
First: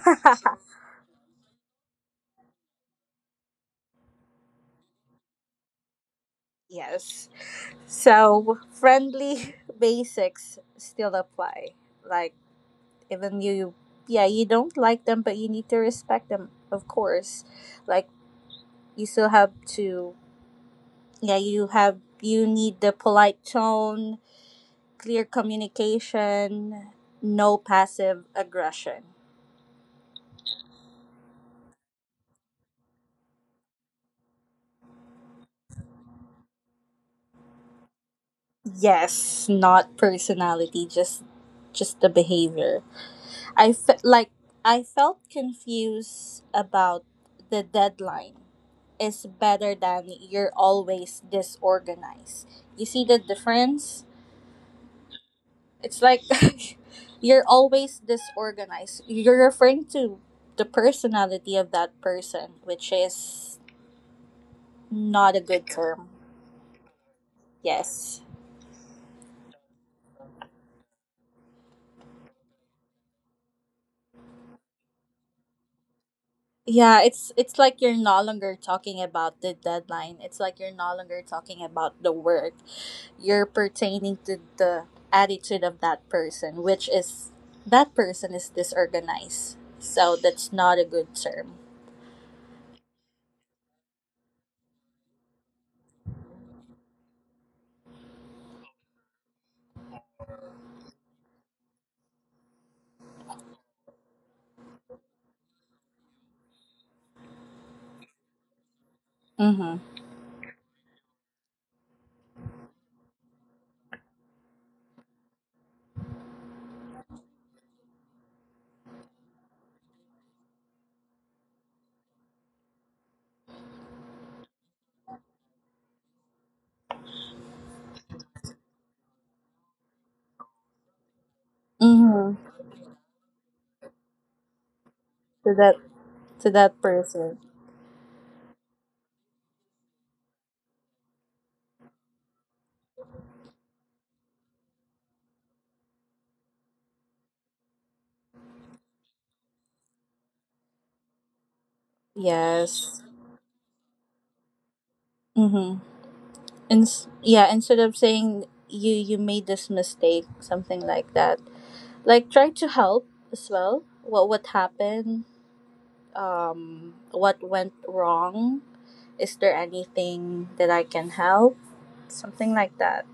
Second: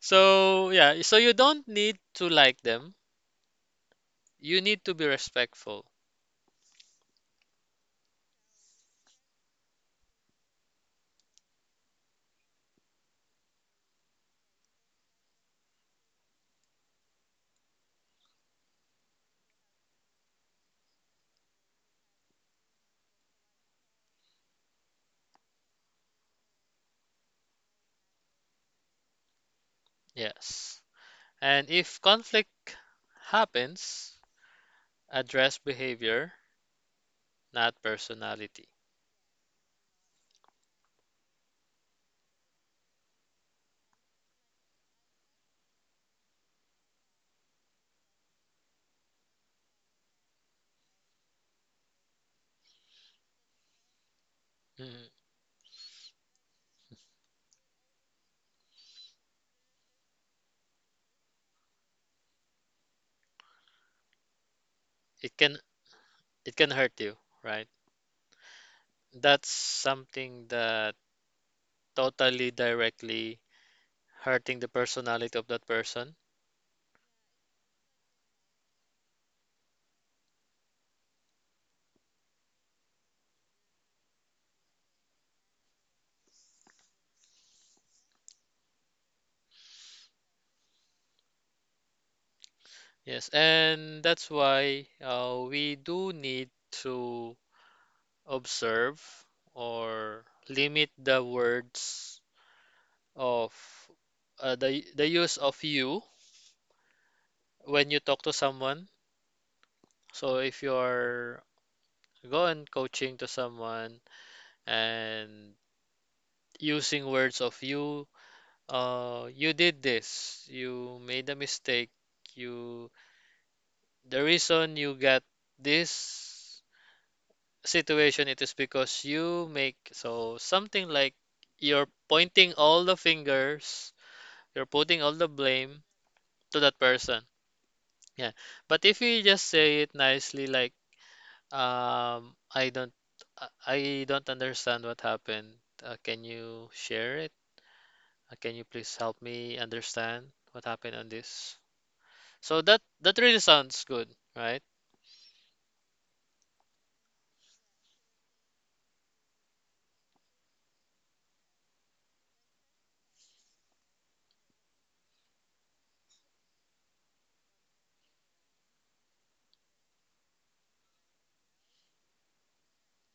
S1: So yeah, so you don't need to like them. You need to be respectful.
S2: Yes, so friendly basics still apply. Like, even you, yeah, you don't like them, but you need to respect them, of course. Like, you still have to, yeah, you have you need the polite tone. Clear communication, no passive aggression.
S1: Yes. And if conflict happens, address behavior, not personality.
S2: Yes, not personality, just just the behavior. I fe- like I felt confused about the deadline is better than you're always disorganized. You see the difference?
S1: Mm,
S2: It's like you're always disorganized. You're referring to the personality of that person, which is not
S1: it
S2: a
S1: can
S2: good term.
S1: it can hurt you, right?
S2: Yes.
S1: That's something that totally directly hurting the personality of that person.
S2: Yeah, it's it's like you're no longer talking about the deadline. It's like you're no longer talking about the work. You're pertaining to the attitude of that person, which is that person is disorganized. So that's not a good term.
S1: Yes, and that's why uh, we do need to observe or limit the words of uh, the the use of you when you talk to someone.
S2: Mhm.
S1: So if you're going coaching to someone and using words of you, uh, you did this, you made a mistake, you the reason you got this situation, it is because you make so something like you're
S2: Mhm.
S1: pointing all the fingers, you're putting all the
S2: To that
S1: blame
S2: to
S1: to
S2: that
S1: that person.
S2: person.
S1: Yeah. But if you just say it nicely, like, um, I don't, I I don't understand what happened. Uh, can you share it? Uh, can you please help me understand what happened on this? So that
S2: Yes.
S1: that really sounds good, right?
S2: Mhm. And s- yeah, instead of saying you you made this mistake, something like that. Like try to help as well. What what happened? Um, what went wrong? Is there anything that I can help? Something like that.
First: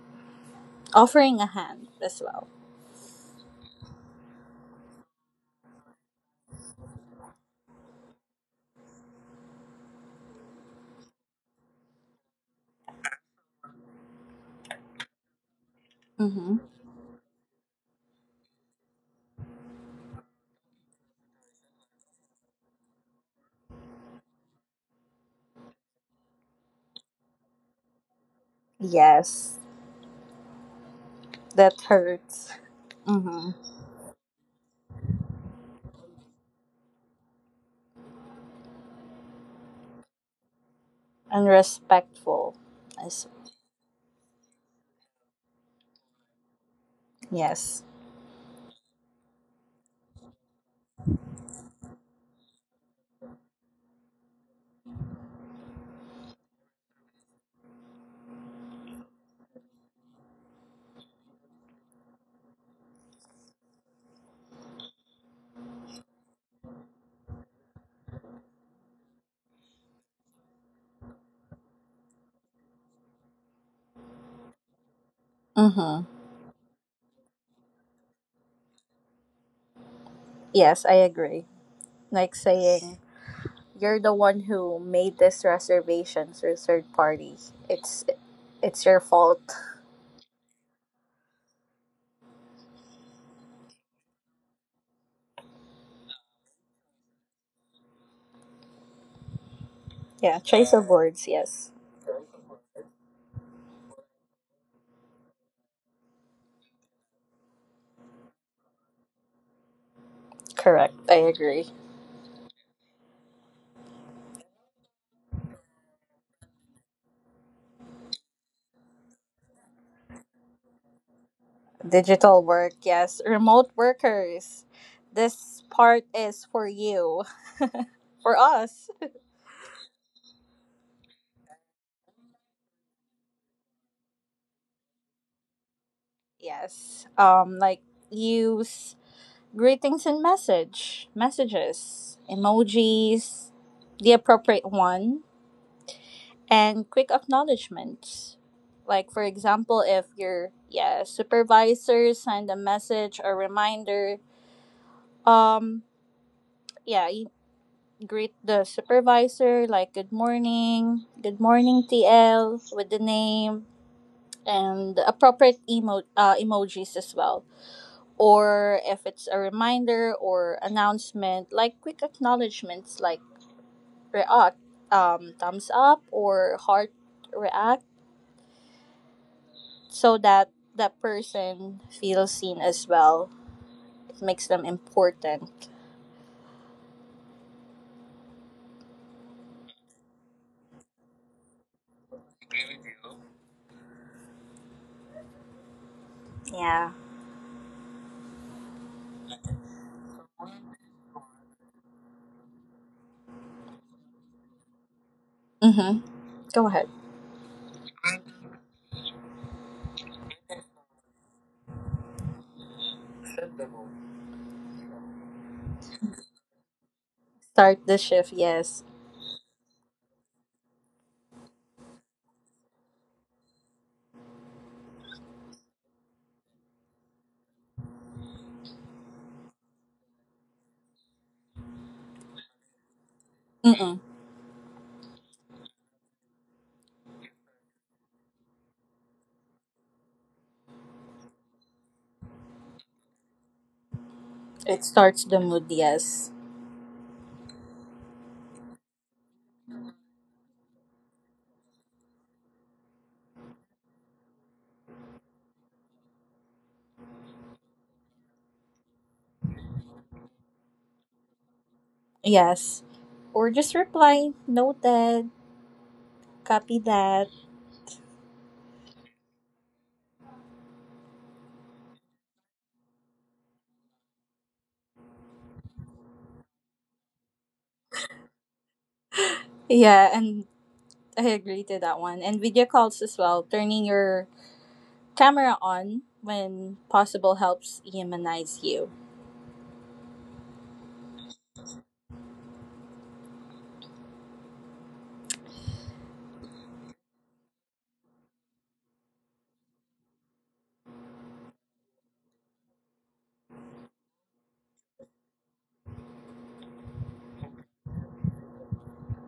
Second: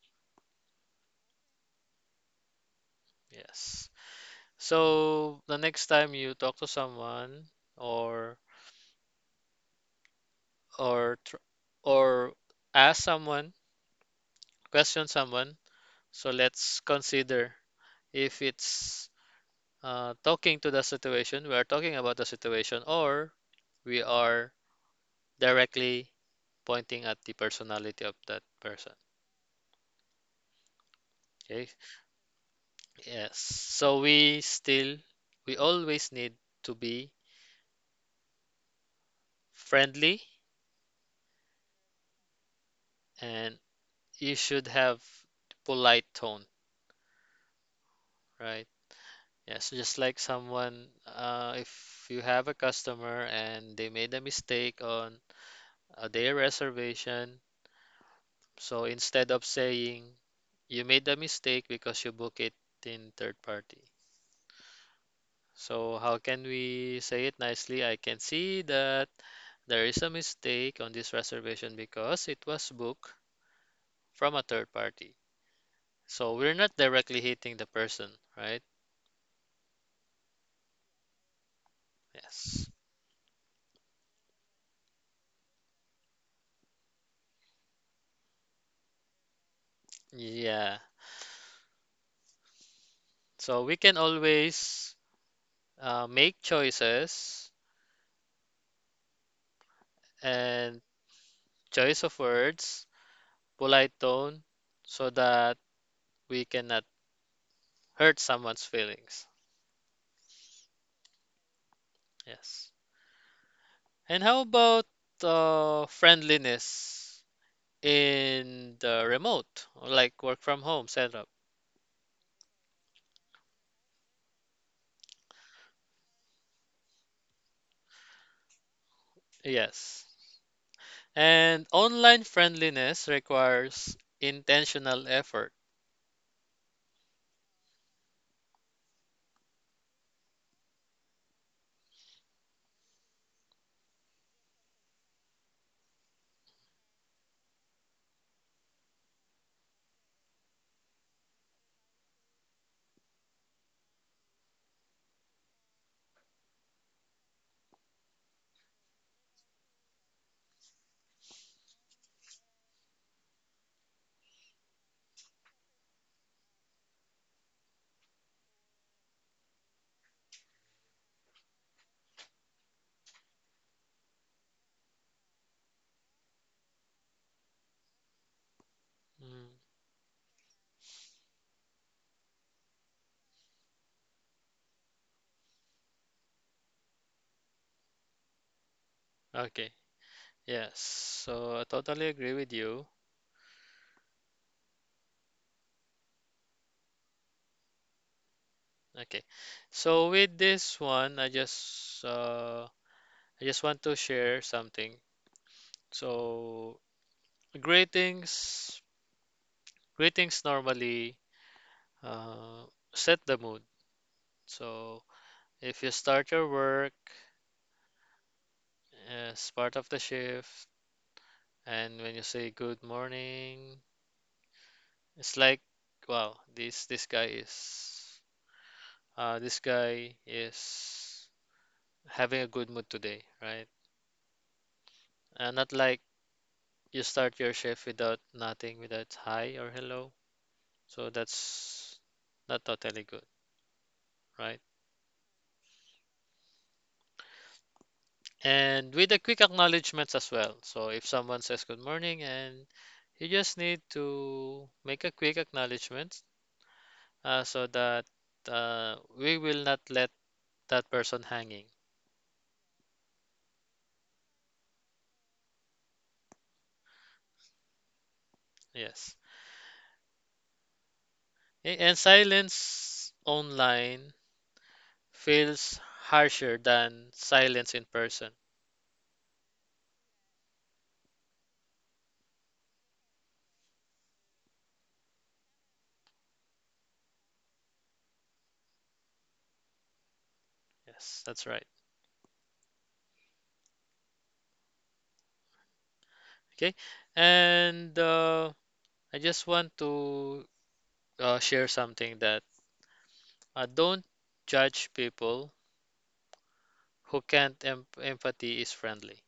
S2: Offering a hand as well.
S1: Yes. So the next time you talk to someone or or tr- or ask someone, question someone. So
S2: Mm-hmm.
S1: let's consider if it's, uh, talking to the situation, we are talking about the situation, or we are directly pointing at the personality of that person.
S2: Yes,
S1: Okay.
S2: that hurts.
S1: Yes.
S2: Mm-hmm.
S1: So we still, we always need to be friendly,
S2: And respectful. As
S1: and you should have polite tone,
S2: Yes.
S1: right? Yeah, so just like someone, uh, if you have a customer and they made a mistake on uh, their reservation, so instead of saying you made a mistake because you book it in third party. So how can we say it nicely? I can see that there is a mistake on this reservation because it was booked from a third party.
S2: Mm-hmm.
S1: So we're not directly hitting the person, right?
S2: Yes, I agree. Like
S1: Yes.
S2: saying you're the one who made this reservation through third party. It's it's your fault.
S1: Yeah. So we can always uh, make choices
S2: Yeah, choice
S1: and
S2: of words. Yes.
S1: choice of words, polite tone, so that we cannot hurt someone's feelings.
S2: Correct. I agree.
S1: Yes. And how about uh, friendliness in the remote, like work from home setup?
S2: Digital work, yes. Remote workers. This part is for you. For us.
S1: Yes. And online friendliness requires intentional effort.
S2: Yes. Um like use greetings and message messages, emojis, the appropriate one, and quick acknowledgement. Like for example, if your, yeah, supervisor send a message or reminder, um yeah, greet the supervisor like good morning, good morning TL, with the name and the appropriate emo- uh, emojis as well. Or if it's a reminder or announcement, like quick acknowledgments, like react, um, thumbs up or heart react,
S1: Mm,
S2: so that that person feels seen as well. It makes them important,
S1: okay. Yes. So I totally agree with you.
S2: yeah.
S1: Okay. So with this one, I just uh, I just want to share something.
S2: Mm-hmm. Go
S1: So,
S2: ahead.
S1: greetings, greetings normally, uh, set the mood. So, if you start your work
S2: Start the shift, yes.
S1: as part of the shift, and when you say good morning, it's like, wow, this this guy is, uh, this guy is having a good mood today, right?
S2: Mm-mm.
S1: Uh, not like you start your shift without nothing, without hi or hello. So that's not totally good, right?
S2: It starts the mood, yes.
S1: And with the quick acknowledgments as well. So if someone says good morning and you just need to make a quick acknowledgement, uh, so that uh, we will not let that person hanging.
S2: Yes. Or just reply, noted, copy that.
S1: Yes. A- And silence online feels harsher than silence in person.
S2: Yeah, and I agree to that one. And video calls as well. Turning your camera on when possible helps humanize you.
S1: Yes, that's right. Okay. And uh, I just want to uh, share something that, uh, don't judge people who can't em- empathy is friendly.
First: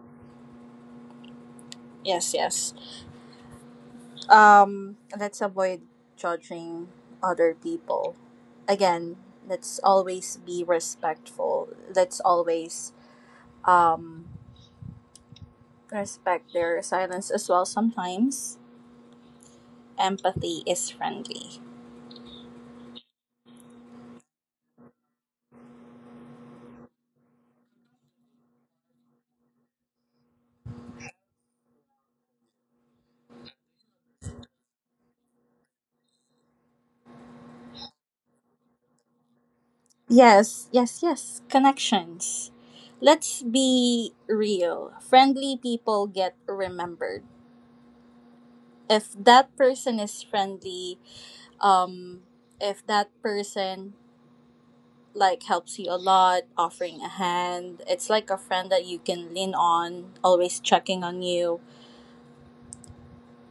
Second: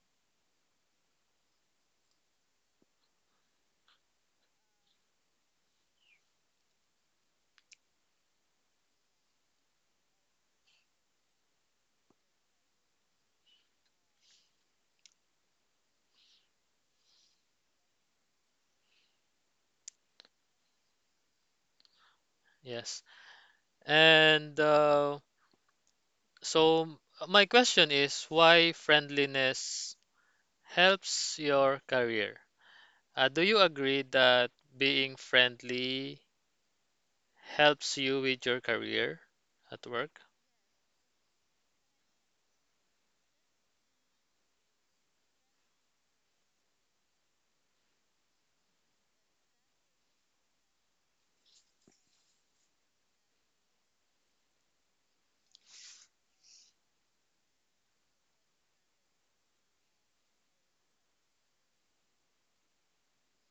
S2: Yes, yes. Um, let's avoid judging other people. Again, let's always be respectful. Let's always, um, respect their silence as well sometimes. Empathy is friendly.
S1: Yes. And uh, so my question is why friendliness helps your career? Uh, do you agree that being friendly helps you with your career at work?
S2: Yes, yes, yes. Connections. Let's be real. Friendly people get remembered. If that person is friendly, um, if that person like helps you a lot, offering a hand, it's like a friend that you can lean on, always checking on you.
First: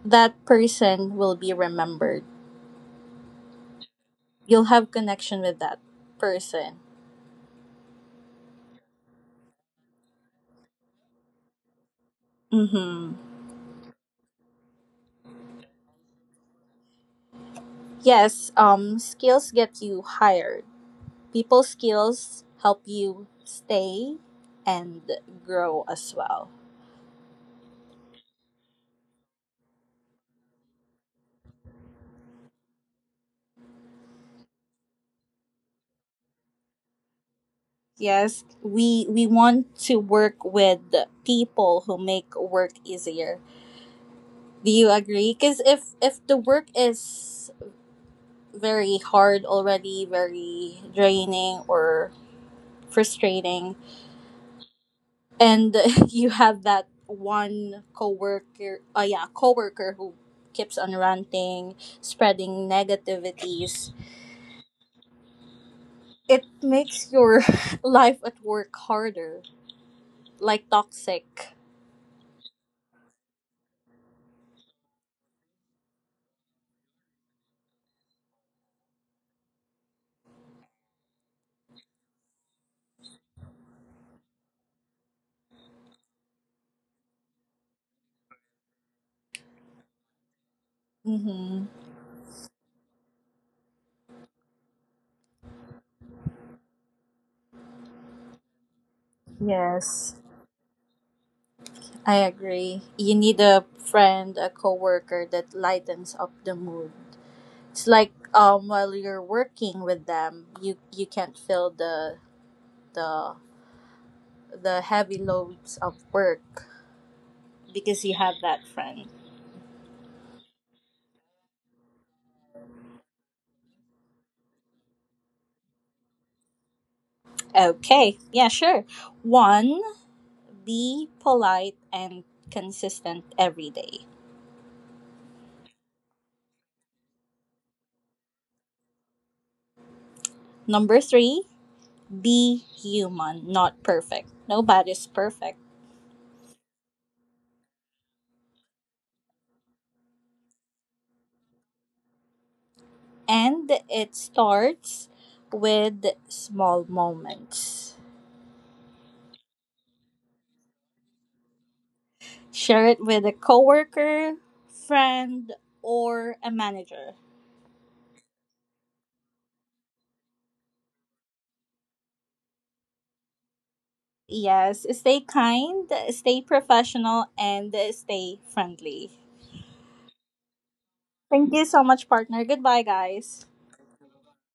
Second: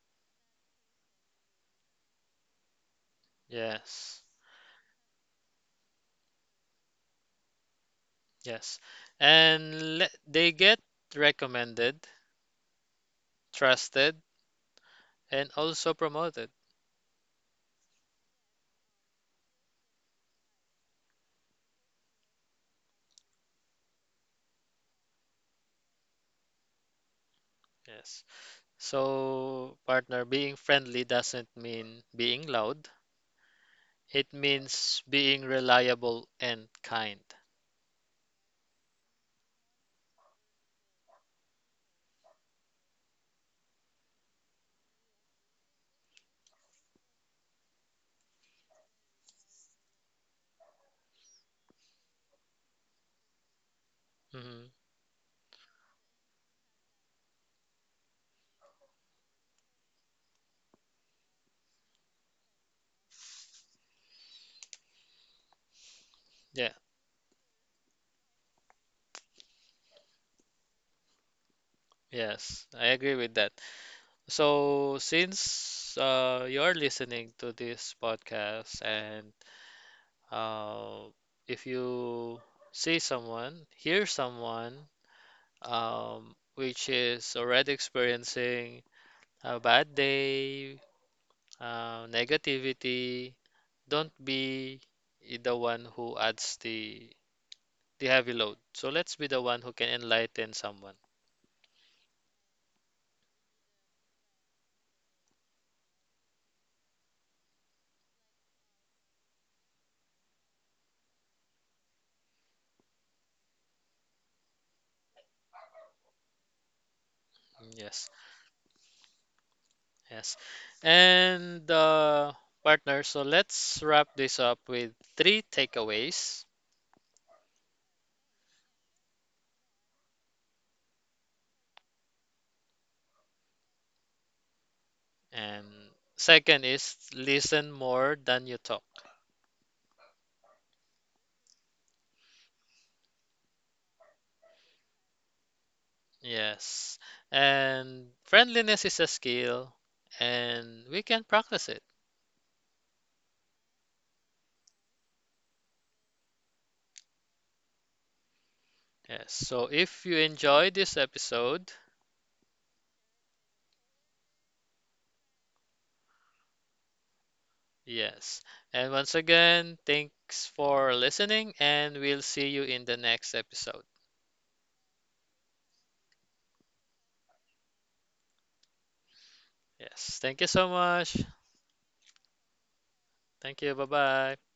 S2: That person will be remembered.
S1: Yes.
S2: You'll have connection with that person.
S1: Yes. And le- they get recommended,
S2: Mm-hmm.
S1: trusted, and also promoted.
S2: Yes, um, skills get you hired. People skills help you stay and grow as well.
S1: Yes. So, partner, being friendly doesn't mean being loud. It means being reliable and kind.
S2: Yes, we we want to work with people who make work easier. Do you agree? Because if if the work is very hard already, very draining or frustrating,
S1: Hmm.
S2: and you have that one coworker, oh yeah coworker who keeps on ranting, spreading negativities, it
S1: Yeah,
S2: makes your life at work harder, like toxic.
S1: yes, I agree with that. So, since uh, you're listening to this podcast, and uh, if you see someone, hear someone, um, which is already experiencing a bad day,
S2: Mm-hmm.
S1: uh, negativity, don't be the one who adds the the heavy load. So let's be the one who can enlighten someone.
S2: I agree. You need a friend, a coworker that lightens up the mood. It's like um while you're working with them, you you can't feel the the the heavy loads of work
S1: Mm,
S2: because
S1: yes,
S2: you have that friend.
S1: yes. And uh, partner, so let's wrap this up with three takeaways.
S2: Okay. Yeah, sure. One, be polite and consistent every day.
S1: And second is listen more than you talk.
S2: Number three, be human, not perfect. Nobody's perfect.
S1: Yes. And friendliness is a skill, and we can practice it.
S2: And it starts with small moments.
S1: Yes. So if you enjoyed this episode,
S2: Share it with a coworker, friend, or a manager.
S1: yes. And once again, thanks for listening, and we'll see you in the next episode.
S2: Yes, stay kind, stay professional, and stay friendly.
S1: Yes. Thank you so much.
S2: Thank you so much, partner. Goodbye, guys.
S1: Thank you. Bye bye.